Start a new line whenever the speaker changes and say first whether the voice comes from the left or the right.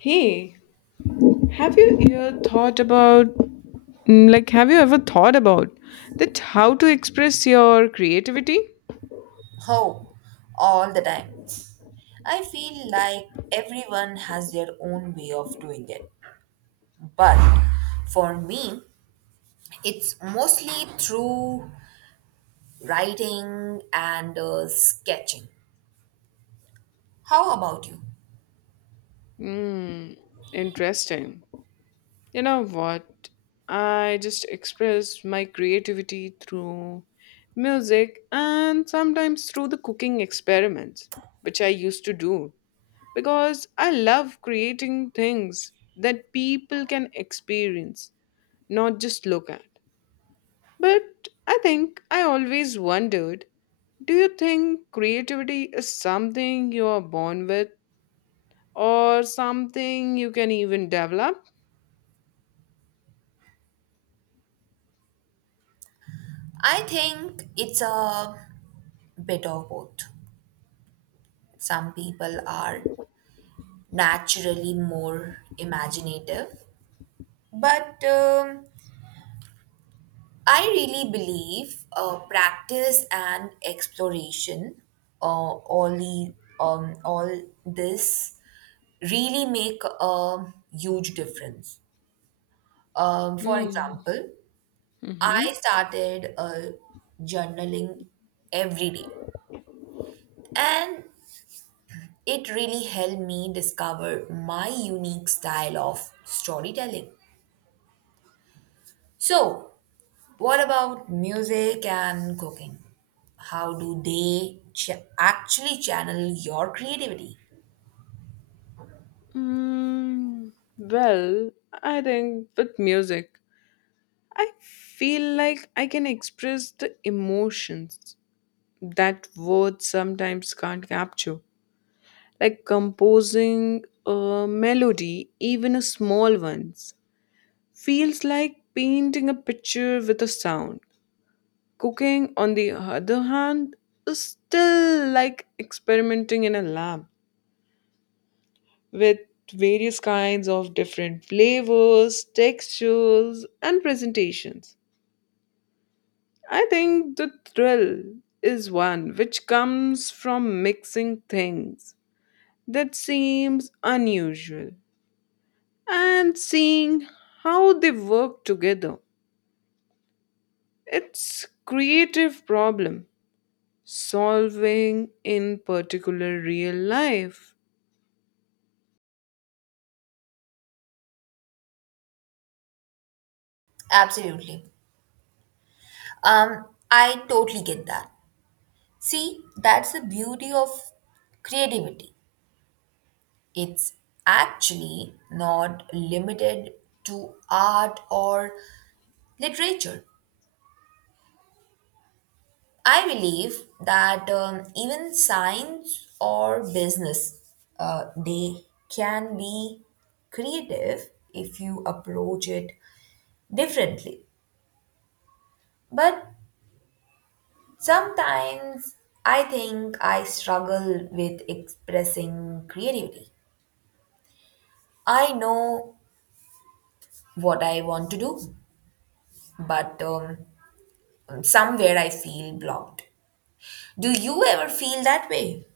left: Hey, have you ever thought about, have you ever thought about that how to express your creativity?
right: Oh, all the time. I feel like everyone has their own way of doing it. But for me, it's mostly through writing and sketching. How about you?
left: Hmm, Interesting. You know what? I just express my creativity through music and sometimes through the cooking experiments, which I used to do because I love creating things that people can experience, not just look at. But I think I always wondered, do you think creativity is something you are born with or something you can even develop?
right: I think it's a bit of both. Some people are naturally more imaginative, but I really believe practice and exploration, uh, all, the, all this really make a huge difference. For
left: Mm.
right: example, I
left: Mm-hmm.
right: started journaling every day, and it really helped me discover my unique style of storytelling. So, what about music and cooking? How do they actually channel your creativity?
left: Mm, well, I think with music, I feel like I can express the emotions that words sometimes can't capture, like composing a melody, even a small ones feels like painting a picture with a sound. Cooking, on the other hand, is still like experimenting in a lab with various kinds of different flavors, textures, and presentations. I think the thrill is one which comes from mixing things that seems unusual and seeing how they work together. It's creative problem solving in particular real life?
right: Absolutely. I totally get that. See, that's the beauty of creativity. It's actually not limited to art or literature. I believe that even science or business, they can be creative if you approach it differently. But sometimes I think I struggle with expressing creativity. I know what I want to do, but somewhere I feel blocked. Do you ever feel that way?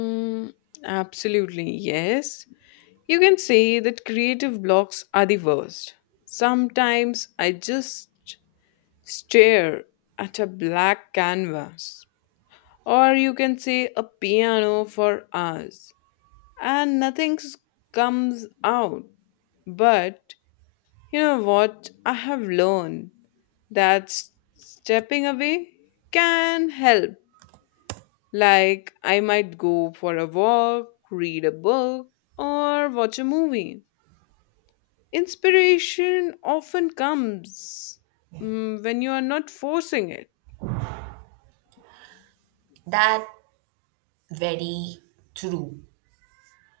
left: Mm, Absolutely, yes. You can say that creative blocks are the worst. Sometimes I just stare at a black canvas, or you can say a piano for hours, and nothing comes out. But you know what? I have learned that stepping away can help. Like, I might go for a walk, read a book, or watch a movie. Inspiration often comes when you are not forcing it.
right: That very true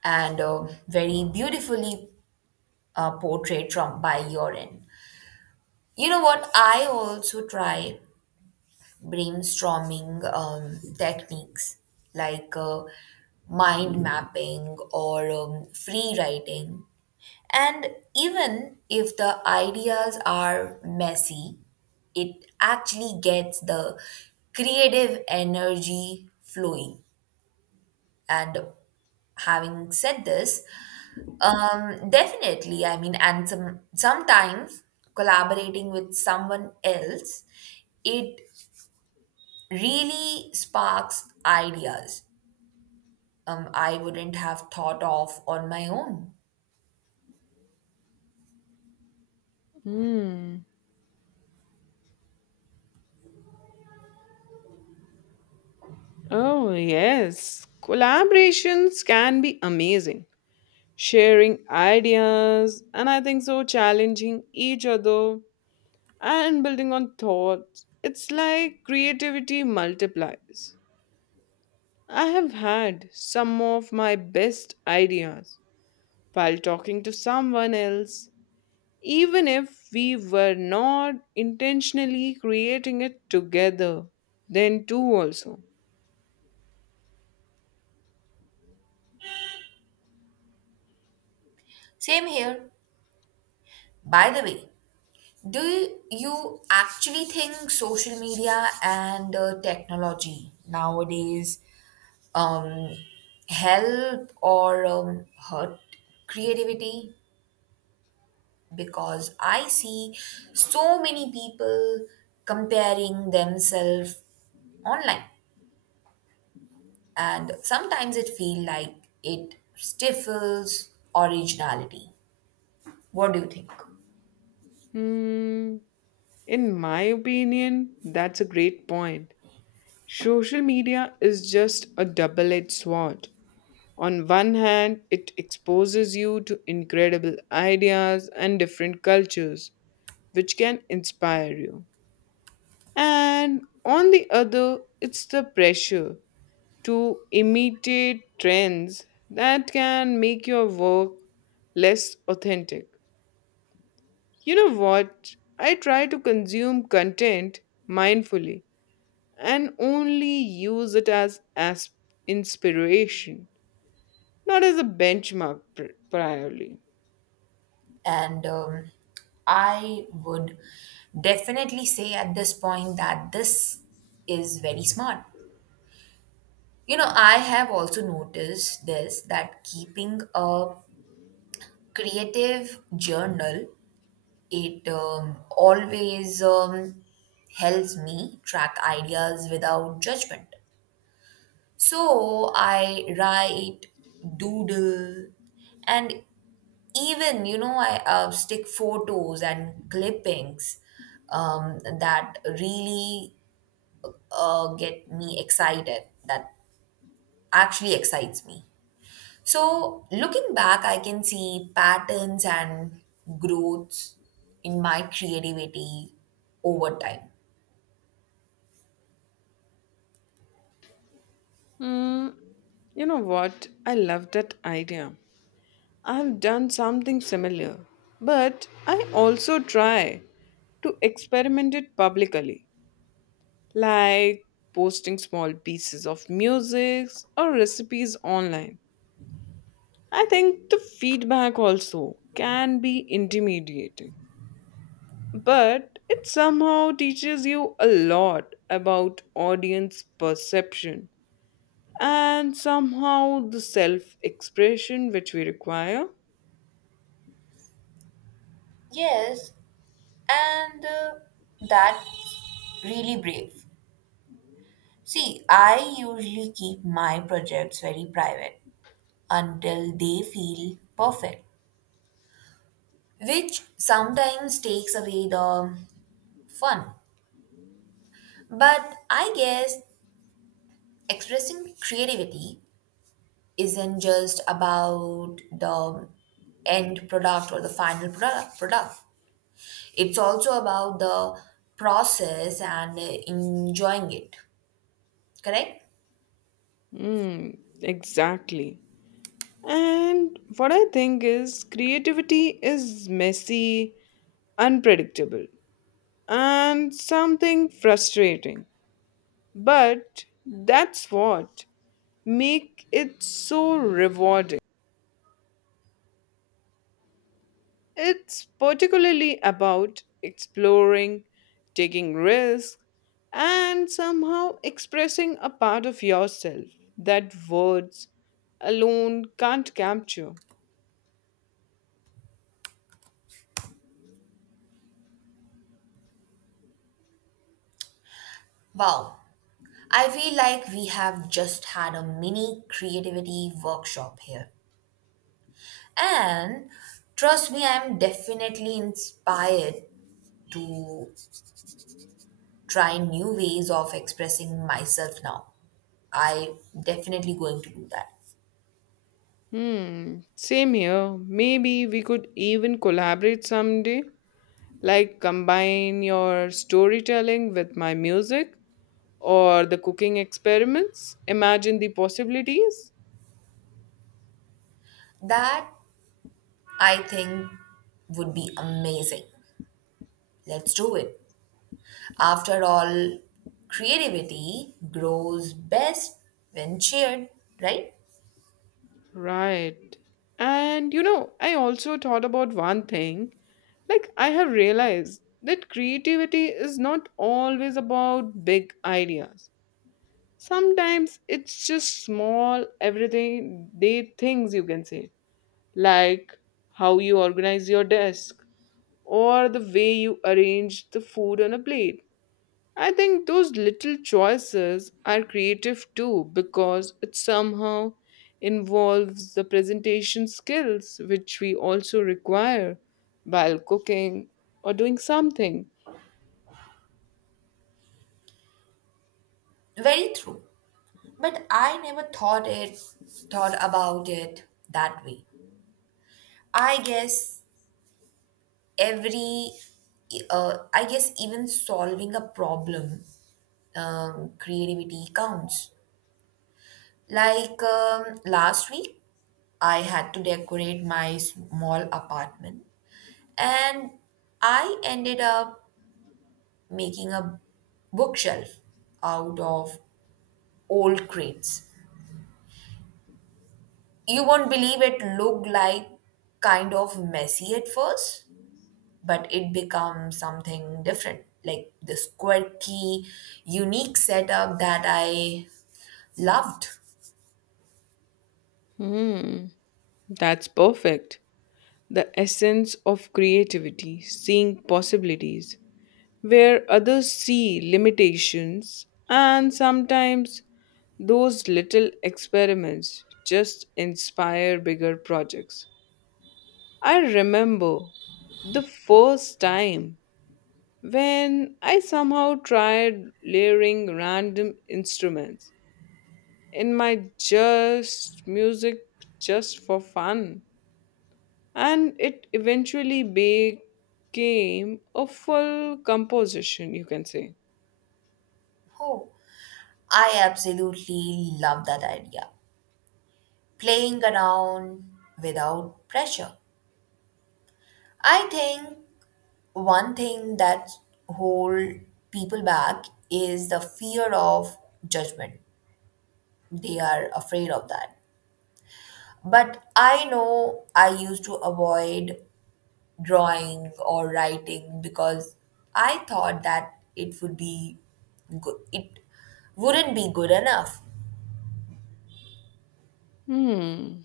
right: and very beautifully portrayed from by your end. You know what? I also try brainstorming techniques like mind mapping or free writing. And even if the ideas are messy, it actually gets the creative energy flowing. And having said this, definitely. I mean, and sometimes collaborating with someone else, it really sparks ideas I wouldn't have thought of on my own.
left: Hmm. Oh, yes. Collaborations can be amazing. Sharing ideas, and I think so, challenging each other and building on thoughts. It's like creativity multiplies. I have had some of my best ideas while talking to someone else, even if we were not intentionally creating it together. Then, too, also.
right: Same here. By the way, do you actually think social media and technology nowadays um, help or hurt creativity? Because I see so many people comparing themselves online, and sometimes it feels like it stifles originality. What do you think?
left: Hmm, in my opinion, that's a great point. Social media is just a double edged sword. On one hand, it exposes you to incredible ideas and different cultures, which can inspire you. And on the other, it's the pressure to imitate trends that can make your work less authentic. You know what? I try to consume content mindfully and only use it as inspiration, not as a benchmark priorly.
right: And I would definitely say at this point that this is very smart. You know, I have also noticed this, that keeping a creative journal, it always helps me track ideas without judgment. So I write, doodle, and even I stick photos and clippings that really get me excited. That actually excites me. So, looking back, I can see patterns and growths in my creativity over time.
left: Hmm, you know what? I love that idea. I've done something similar, but I also try to experiment it publicly, like posting small pieces of music or recipes online. I think the feedback also can be intimidating, but it somehow teaches you a lot about audience perception and somehow the self expression which we require.
right: Yes, and that's really brave. See, I usually keep my projects very private until they feel perfect, which sometimes takes away the fun. But I guess expressing creativity isn't just about the end product or the final product. It's also about the process and enjoying it. Correct?
left: Hmm, exactly. And what I think is, creativity is messy, unpredictable, and something frustrating. But that's what make it so rewarding. It's particularly about exploring, taking risks, and somehow expressing a part of yourself that words alone can't capture.
right: Wow. I feel like we have just had a mini creativity workshop here. And trust me, I'm definitely inspired to try new ways of expressing myself now. I definitely going to do that.
left: Same here. Maybe we could even collaborate someday. Like, combine your storytelling with my music or the cooking experiments. Imagine the possibilities.
right: That I think would be amazing. Let's do it. After all, creativity grows best when shared, right?
left: Right. And you know, I also thought about one thing. Like, I have realized that creativity is not always about big ideas. Sometimes it's just small, everyday things you can say, like how you organize your desk or the way you arrange the food on a plate. I think those little choices are creative too, because it somehow involves the presentation skills which we also require while cooking or doing something.
right: Very true. But I never thought about it that way. I guess every even solving a problem, creativity counts. Like last week, I had to decorate my small apartment, and I ended up making a bookshelf out of old crates. You won't believe it, looked like kind of messy at first, but it becomes something different, like this quirky, unique setup that I loved.
left: Hmm, that's perfect. The essence of creativity, seeing possibilities where others see limitations, and sometimes those little experiments just inspire bigger projects. I remember the first time when I somehow tried layering random instruments in my just music just for fun, and it eventually became a full composition, you can say.
right: Oh, I absolutely love that idea. Playing around without pressure. I think one thing that hold people back is the fear of judgment. They are afraid of that. But I know I used to avoid drawing or writing because I thought that It wouldn't be good enough.
left: Hmm,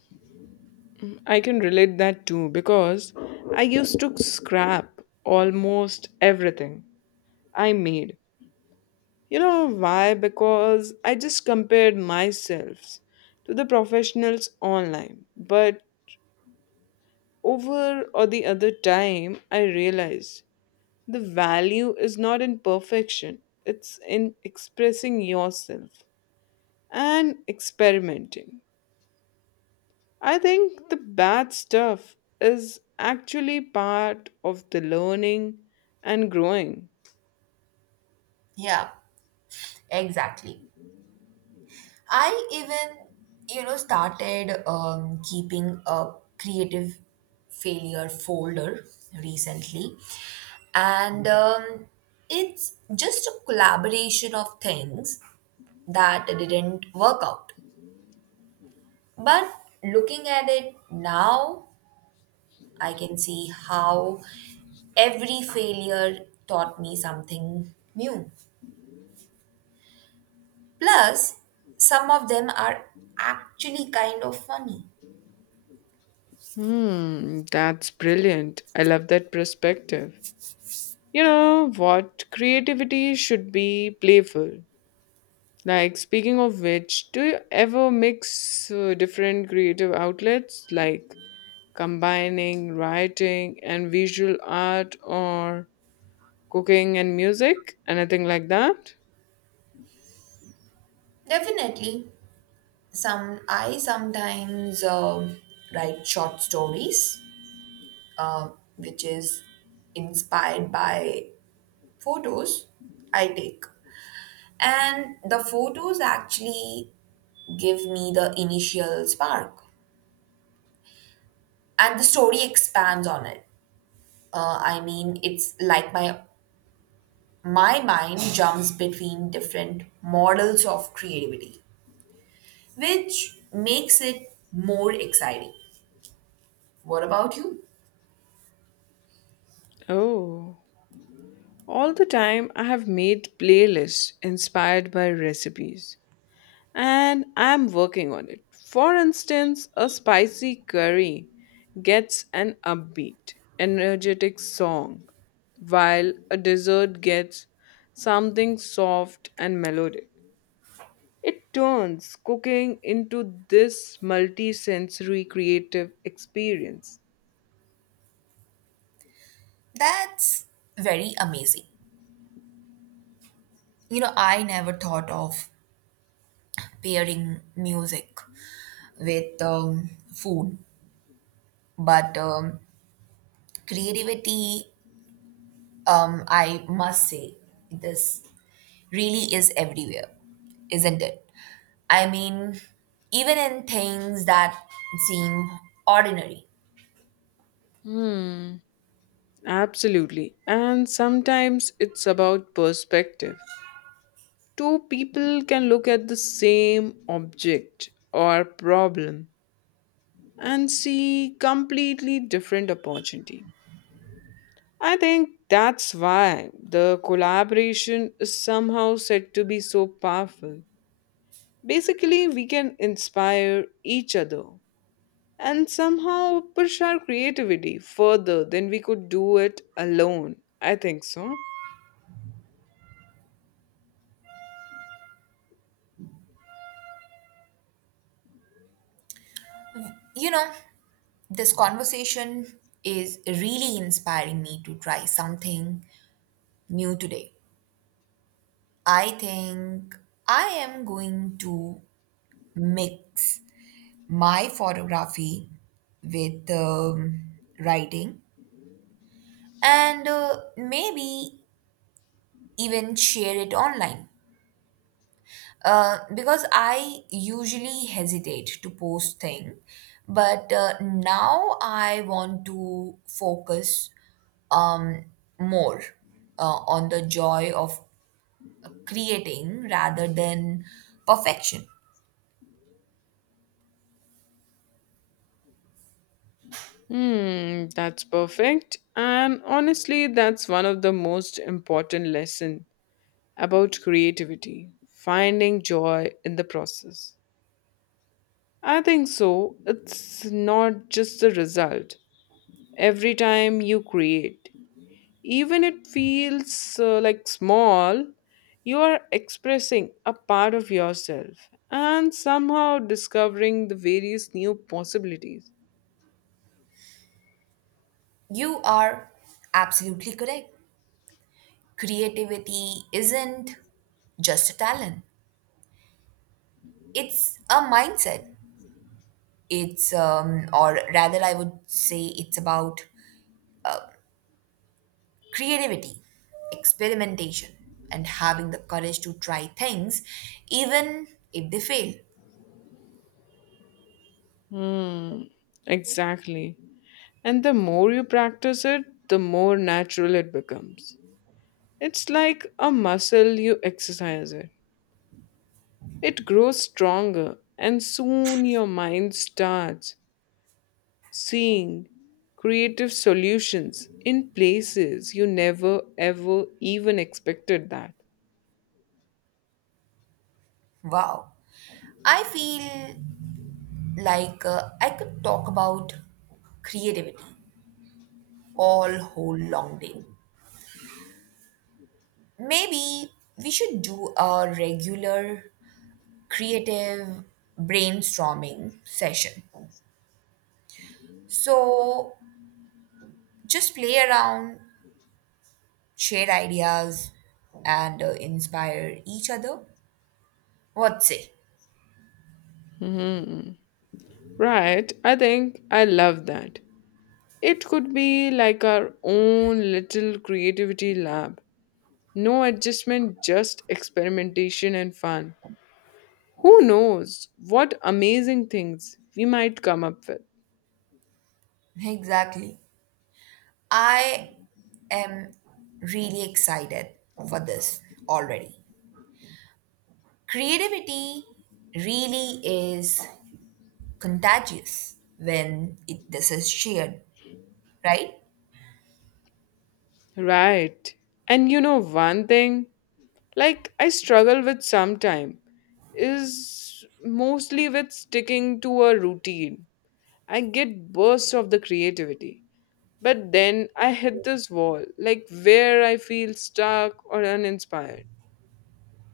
left: I can relate that too, because I used to scrap almost everything I made. You know why? Because I just compared myself to the professionals online. But over or the other time, I realized the value is not in perfection, it's in expressing yourself and experimenting. I think the bad stuff is actually part of the learning and growing.
right: Yeah, exactly. I even started keeping a creative failure folder recently. And it's just a collaboration of things that didn't work out. But looking at it now, I can see how every failure taught me something new. Plus, some of them are actually kind of funny.
left: That's brilliant. I love that perspective. You know what? Creativity should be playful. Like, speaking of which, do you ever mix different creative outlets, like combining writing and visual art or cooking and music? Anything like that?
right: Definitely, some I sometimes write short stories, uh, which is inspired by photos I take, and the photos actually give me the initial spark, and the story expands on it. I mean, it's like my mind jumps between different models of creativity, which makes it more exciting. What about you?
left: Oh, all the time I have made playlists inspired by recipes. And I'm working on it. For instance, a spicy curry gets an upbeat, energetic song, while a dessert gets something soft and melodic. It turns cooking into this multi-sensory creative experience.
right: That's very amazing. You know, I never thought of pairing music with food, but creativity, I must say, this really is everywhere, isn't it? I mean, even in things that seem ordinary.
left: Hmm, Absolutely. And sometimes it's about perspective. Two people can look at the same object or problem and see completely different opportunity. I think that's why the collaboration is somehow said to be so powerful. Basically, we can inspire each other and somehow push our creativity further than we could do it alone. I think so.
right: You know, this conversation is really inspiring me to try something new today. I think I am going to mix my photography with writing and maybe even share it online. Because I usually hesitate to post thing, but now I want to focus um, more on the joy of creating rather than perfection.
left: That's perfect. And honestly, that's one of the most important lesson about creativity, finding joy in the process. I think so. It's not just the result. Every time you create, even it feels like small, you are expressing a part of yourself and somehow discovering the various new possibilities.
right: You are absolutely correct. Creativity isn't just a talent. It's a mindset. It's or rather, I would say it's about creativity, experimentation, and having the courage to try things even if they fail.
left: Hmm, exactly. And the more you practice it, the more natural it becomes. It's like a muscle, you exercise it. It grows stronger, and soon your mind starts seeing creative solutions in places you never ever even expected that.
right: Wow. I feel like I could talk about creativity all whole long day. Maybe we should do a regular creative brainstorming session. So just play around, share ideas, and inspire each other. What say?
left: Hmm. Right, I think I love that. It could be like our own little creativity lab. No adjustment, just experimentation and fun. Who knows what amazing things we might come up with?
right: Exactly. I am really excited for this already. Creativity really is contagious when this is shared, right?
left: Right. And you know, one thing, like I struggle with sometime is mostly with sticking to a routine. I get bursts of the creativity, but then I hit this wall, like where I feel stuck or uninspired.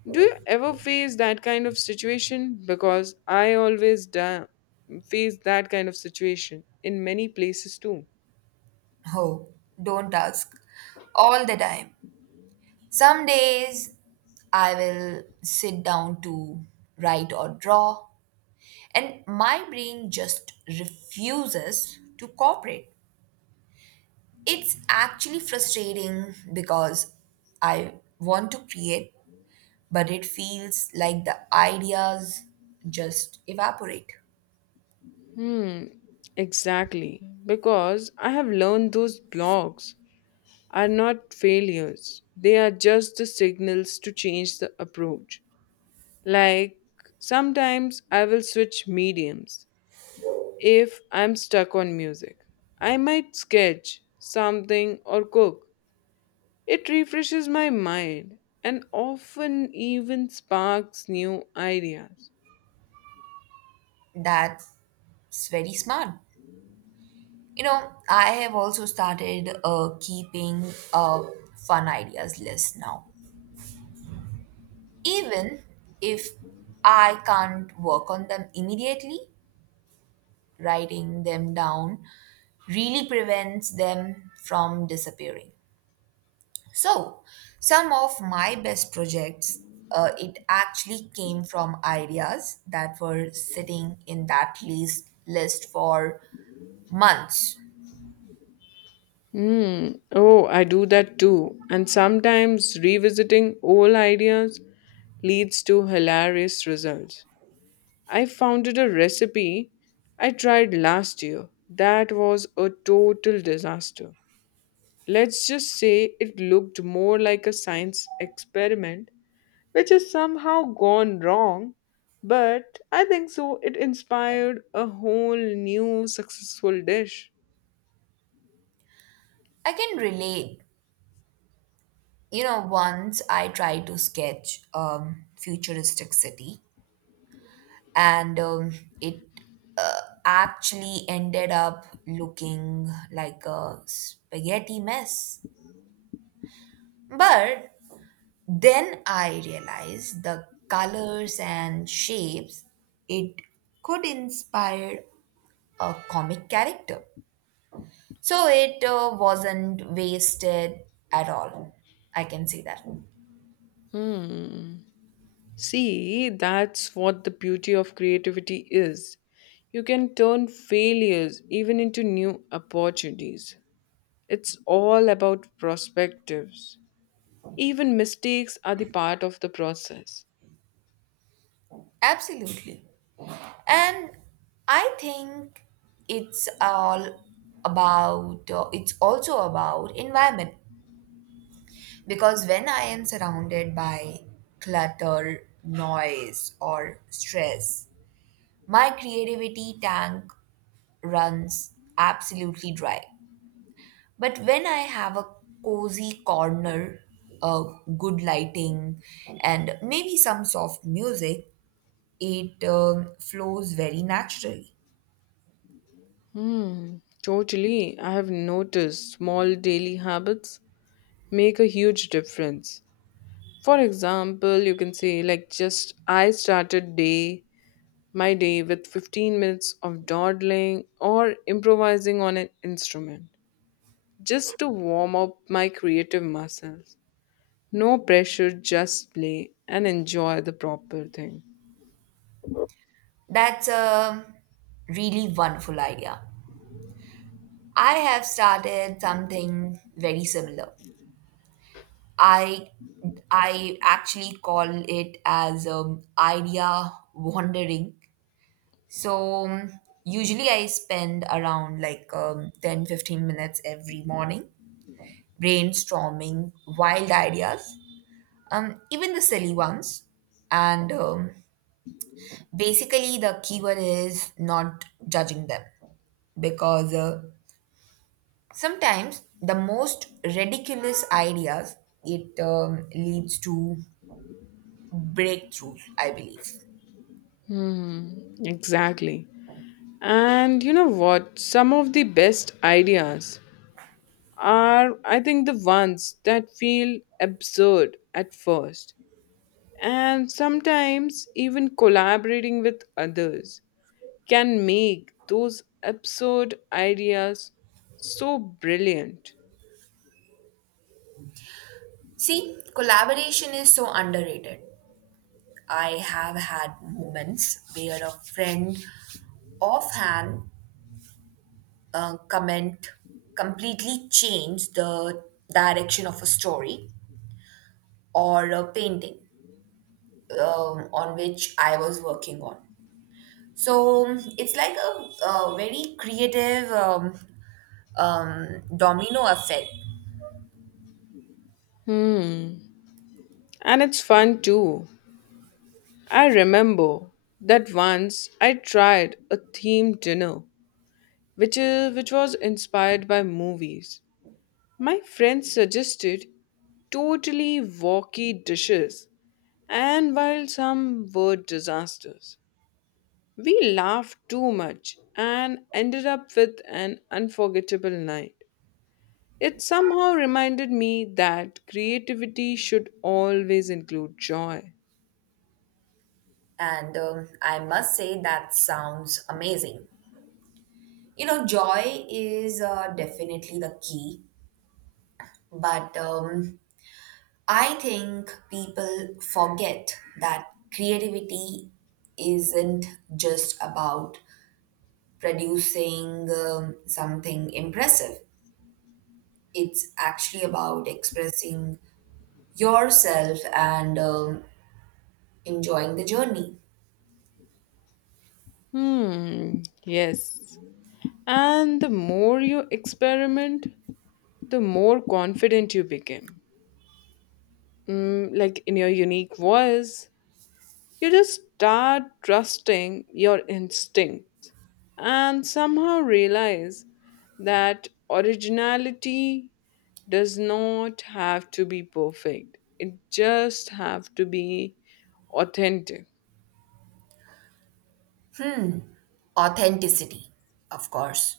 left: Do you ever face that kind of situation? Because I always face that kind of situation in many places too.
right: Oh, don't ask. All the time. Some days I will sit down to write or draw, and my brain just refuses to cooperate. It's actually frustrating because I want to create, but it feels like the ideas just evaporate.
left: Hmm, exactly. Because I have learned those blogs are not failures, they are just the signals to change the approach. Like, sometimes I will switch mediums if I'm stuck on music. I might sketch something or cook. It refreshes my mind and often even sparks new ideas.
right: That's very smart. You know, I have also started keeping a fun ideas list now. Even if I can't work on them immediately, writing them down really prevents them from disappearing. So, some of my best projects, it actually came from ideas that were sitting in that list for months.
left: Hmm. Oh, I do that too. And sometimes revisiting old ideas leads to hilarious results. I founded a recipe I tried last year. That was a total disaster. Let's just say it looked more like a science experiment, which has somehow gone wrong. But I think so, it inspired a whole new successful dish.
right: I can relate. You know, once I tried to sketch futuristic city, and it actually ended up looking like a spaghetti mess. But then I realized the colors and shapes, it could inspire a comic character. So it wasn't wasted at all. I can say that.
left: Hmm. See, that's what the beauty of creativity is. You can turn failures even into new opportunities. It's all about perspectives. Even mistakes are the part of the process.
right: Absolutely. And I think it's all it's also about environment. Because when I am surrounded by clutter, noise, or stress, my creativity tank runs absolutely dry. But when I have a cozy corner, uh, good lighting, and maybe some soft music, it flows very naturally.
left: Hmm, Totally. I have noticed small daily habits make a huge difference. For example, you can say, like, just I started day my day with 15 minutes of dawdling or improvising on an instrument just to warm up my creative muscles. No pressure, just play and enjoy the proper thing.
right: That's a really wonderful idea. I have started something very similar. I I actually call it as idea wandering. So usually I spend around like 10-15 minutes every morning brainstorming wild ideas, even the silly ones. And basically, the keyword is not judging them, because sometimes the most ridiculous ideas, it leads to breakthroughs, I believe.
left: Hmm, exactly. And you know what? Some of the best ideas are, I think, the ones that feel absurd at first. And sometimes even collaborating with others can make those absurd ideas so brilliant.
right: See, collaboration is so underrated. I have had moments where a friend offhand comment completely changed the direction of a story or a painting on which I was working on. So it's like a very creative domino effect.
left: Hmm. And it's fun too. I remember that once I tried a themed dinner, which was inspired by movies. My friend suggested totally wacky dishes, and while some were disasters, we laughed too much and ended up with an unforgettable night. It somehow reminded me that creativity should always include joy.
right: And I must say that sounds amazing. You know, joy is definitely the key, but I think people forget that creativity isn't just about producing something impressive. It's actually about expressing yourself and enjoying the journey.
left: Yes. And the more you experiment, the more confident you become. Like, in your unique voice, you just start trusting your instinct and somehow realize that originality does not have to be perfect. It just have to be authentic.
right: Authenticity, of course.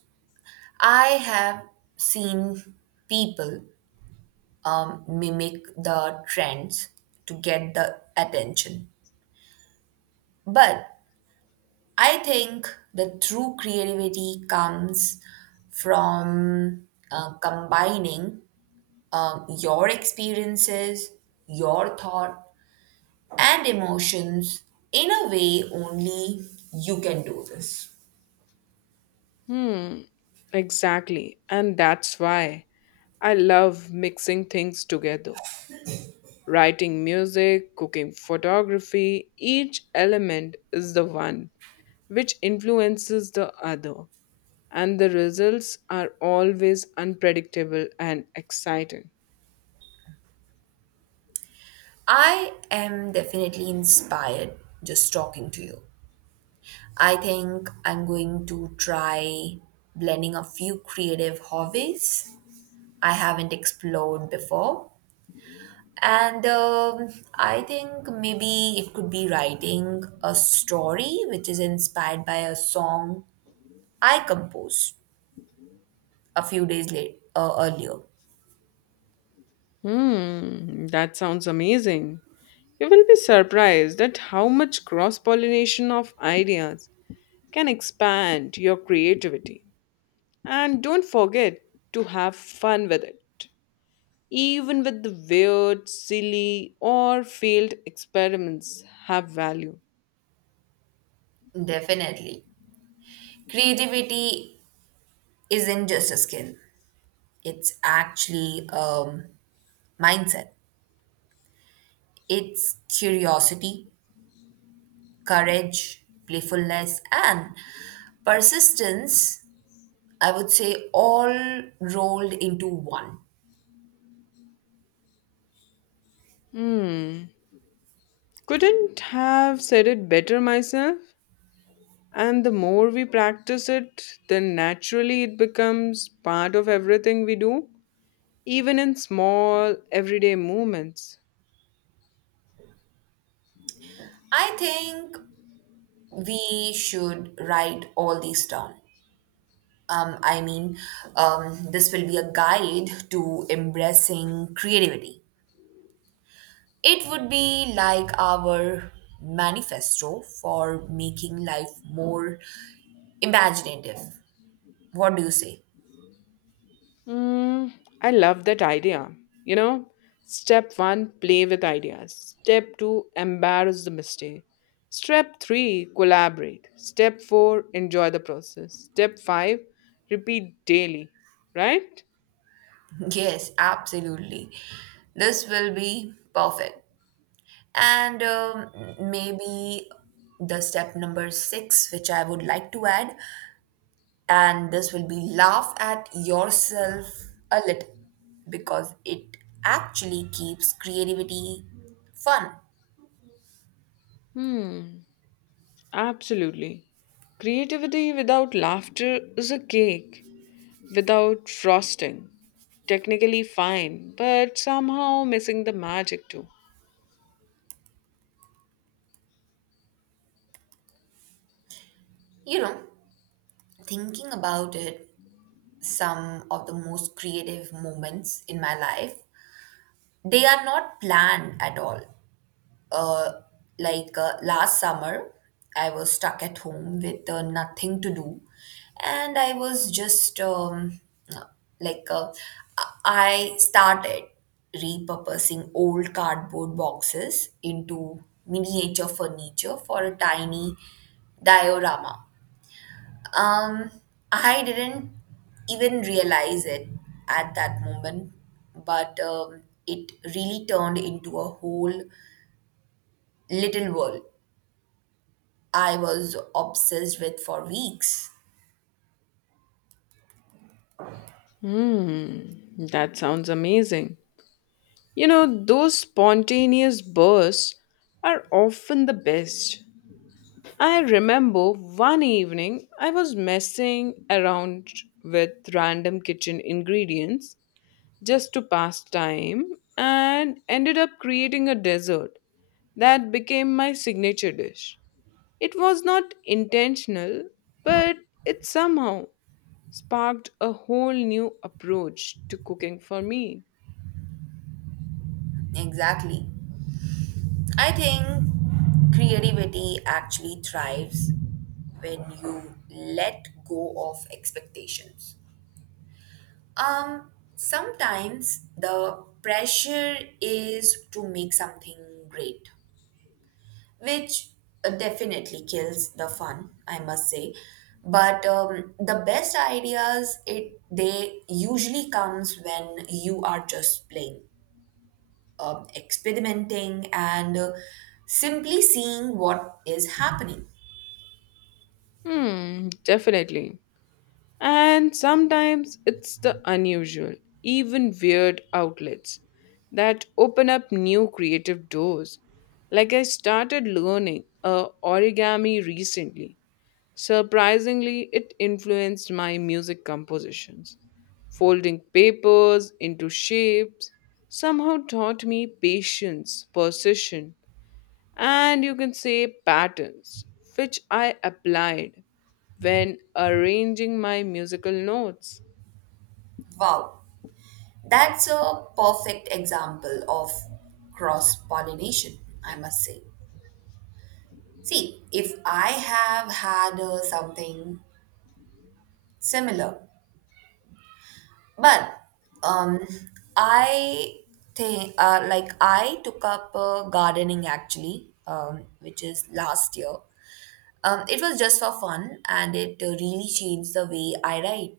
right: I have seen people mimic the trends to get the attention, but I think the true creativity comes from combining your experiences, your thought, and emotions in a way only you can do this.
left: Hmm, exactly. And that's why I love mixing things together. Writing music, cooking photography, each element is the one which influences the other, and the results are always unpredictable and exciting.
right: I am definitely inspired just talking to you. I think I'm going to try blending a few creative hobbies I haven't explored before. And I think maybe it could be writing a story which is inspired by a song I composed a few days late earlier.
left: That sounds amazing. You will be surprised at how much cross pollination of ideas can expand your creativity. And don't forget to have fun with it. Even with the weird, silly, or failed experiments have value.
right: Definitely. Creativity isn't just a skill, it's actually a mindset. It's curiosity, courage, playfulness, and persistence, I would say, all rolled into one.
left: Hmm, couldn't have said it better myself. And the more we practice it, then naturally it becomes part of everything we do, even in small, everyday moments.
right: I think we should write all these down. I mean, this will be a guide to embracing creativity. It would be like our manifesto for making life more imaginative. What do you say?
left: Mm, I love that idea. You know, step one, play with ideas. Step two, embarrass the mistake. Step three, collaborate. Step four, enjoy the process. Step five, repeat daily. Right?
right: Yes, absolutely. This will be perfect. And maybe the step number six, which I would like to add, and this will be laugh at yourself a little because it actually keeps creativity fun.
left: Hmm, Absolutely. Creativity without laughter is a cake without frosting. Technically fine, but somehow missing the magic too.
right: You know, thinking about it, some of the most creative moments in my life, they are not planned at all. uh, like last summer, I was stuck at home with nothing to do, and I was just uh, like I started repurposing old cardboard boxes into miniature furniture for a tiny diorama. Um, I didn't even realize it at that moment, but it really turned into a whole little world I was obsessed with for weeks.
left: Hmm, that sounds amazing. You know, those spontaneous bursts are often the best. I remember one evening I was messing around with random kitchen ingredients just to pass time and ended up creating a dessert that became my signature dish. It was not intentional, but it somehow sparked a whole new approach to cooking for me.
right: Exactly. I think creativity actually thrives when you let go of expectations. Sometimes the pressure is to make something great, which definitely kills the fun, I must say. But the best ideas, it they usually comes when you are just playing, experimenting, and simply seeing what is happening.
left: Definitely. And sometimes it's the unusual, even weird outlets that open up new creative doors. Like, I started learning origami recently. Surprisingly, it influenced my music compositions. Folding papers into shapes somehow taught me patience, precision, and you can say patterns, which I applied when arranging my musical notes.
right: Wow, that's a perfect example of cross pollination, I must say. See, if I have had something similar, but um, I think like I took up gardening actually, which is last year. It was just for fun, and it really changed the way I write.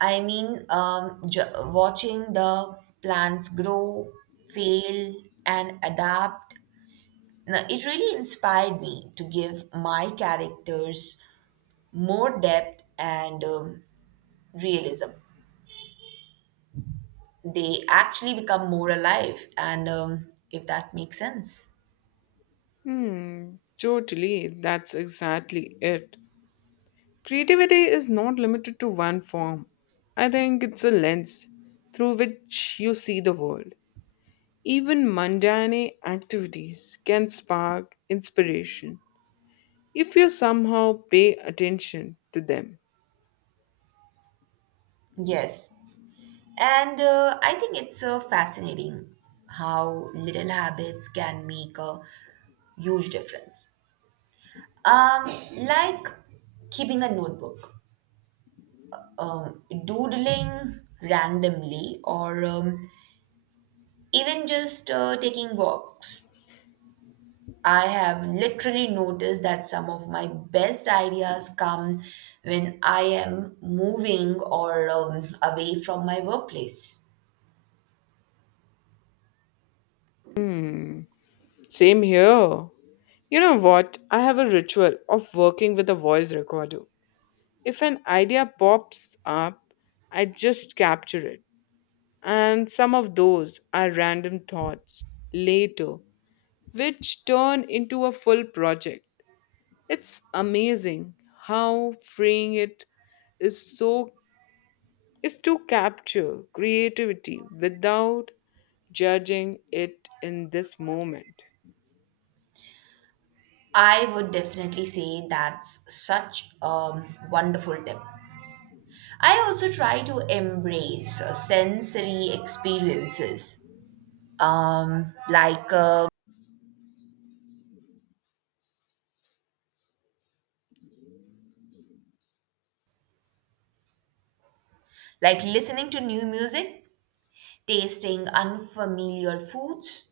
right: I mean, watching the plants grow, fail, and adapt, it really inspired me to give my characters more depth and realism. They actually become more alive, and if that makes sense.
left: Hmm, Totally, that's exactly it. Creativity is not limited to one form. I think it's a lens through which you see the world. Even mundane activities can spark inspiration if you somehow pay attention to them.
right: Yes. And I think it's fascinating how little habits can make a huge difference. Um, like keeping a notebook, doodling randomly, or even just taking walks. I have literally noticed that some of my best ideas come when I am moving or away from my workplace.
left: Hmm, Same here. You know what? I have a ritual of working with a voice recorder. If an idea pops up, I just capture it. And some of those are random thoughts later, which turn into a full project. It's amazing how freeing it is so is to capture creativity without judging it in this moment.
right: I would definitely say that's such a wonderful tip. I also try to embrace sensory experiences, um, like uh, like listening to new music, tasting unfamiliar foods,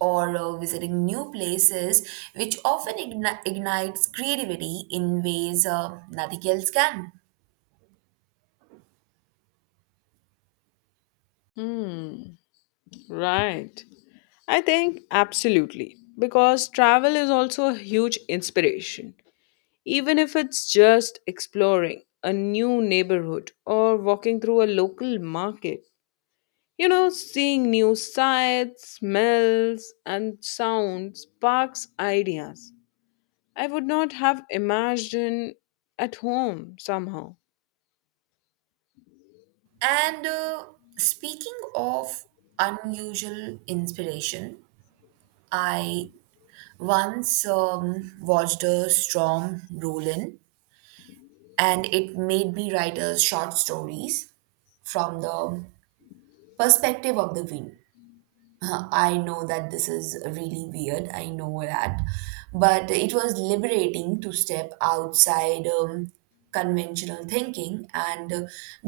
right: or visiting new places, which often ignites creativity in ways nothing else can.
left: Hmm, right. I think absolutely. Because travel is also a huge inspiration, even if it's just exploring a new neighborhood or walking through a local market. You know, seeing new sights, smells, and sounds sparks ideas. I would not have imagined at home somehow.
right: And speaking of unusual inspiration, I once watched a storm roll in, and it made me write a short stories from the perspective of the wind. I know that this is really weird. I know that. But it was liberating to step outside conventional thinking and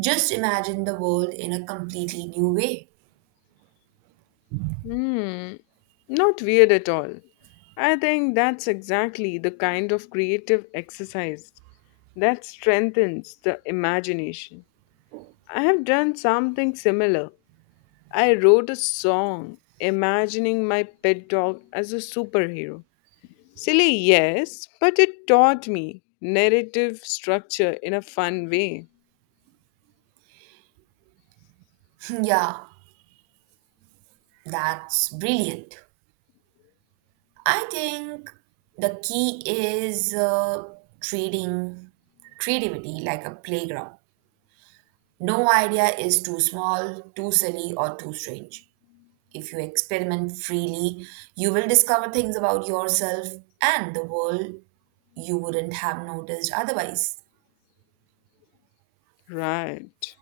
right: just imagine the world in a completely new way.
left: Hmm, Not weird at all. I think that's exactly the kind of creative exercise that strengthens the imagination. I have done something similar. I wrote a song imagining my pet dog as a superhero. Silly, yes, but it taught me narrative structure in a fun way.
right: Yeah, that's brilliant. I think the key is treating creativity like a playground. No idea is too small, too silly, or too strange. If you experiment freely, you will discover things about yourself and the world you wouldn't have noticed otherwise.
left: Right.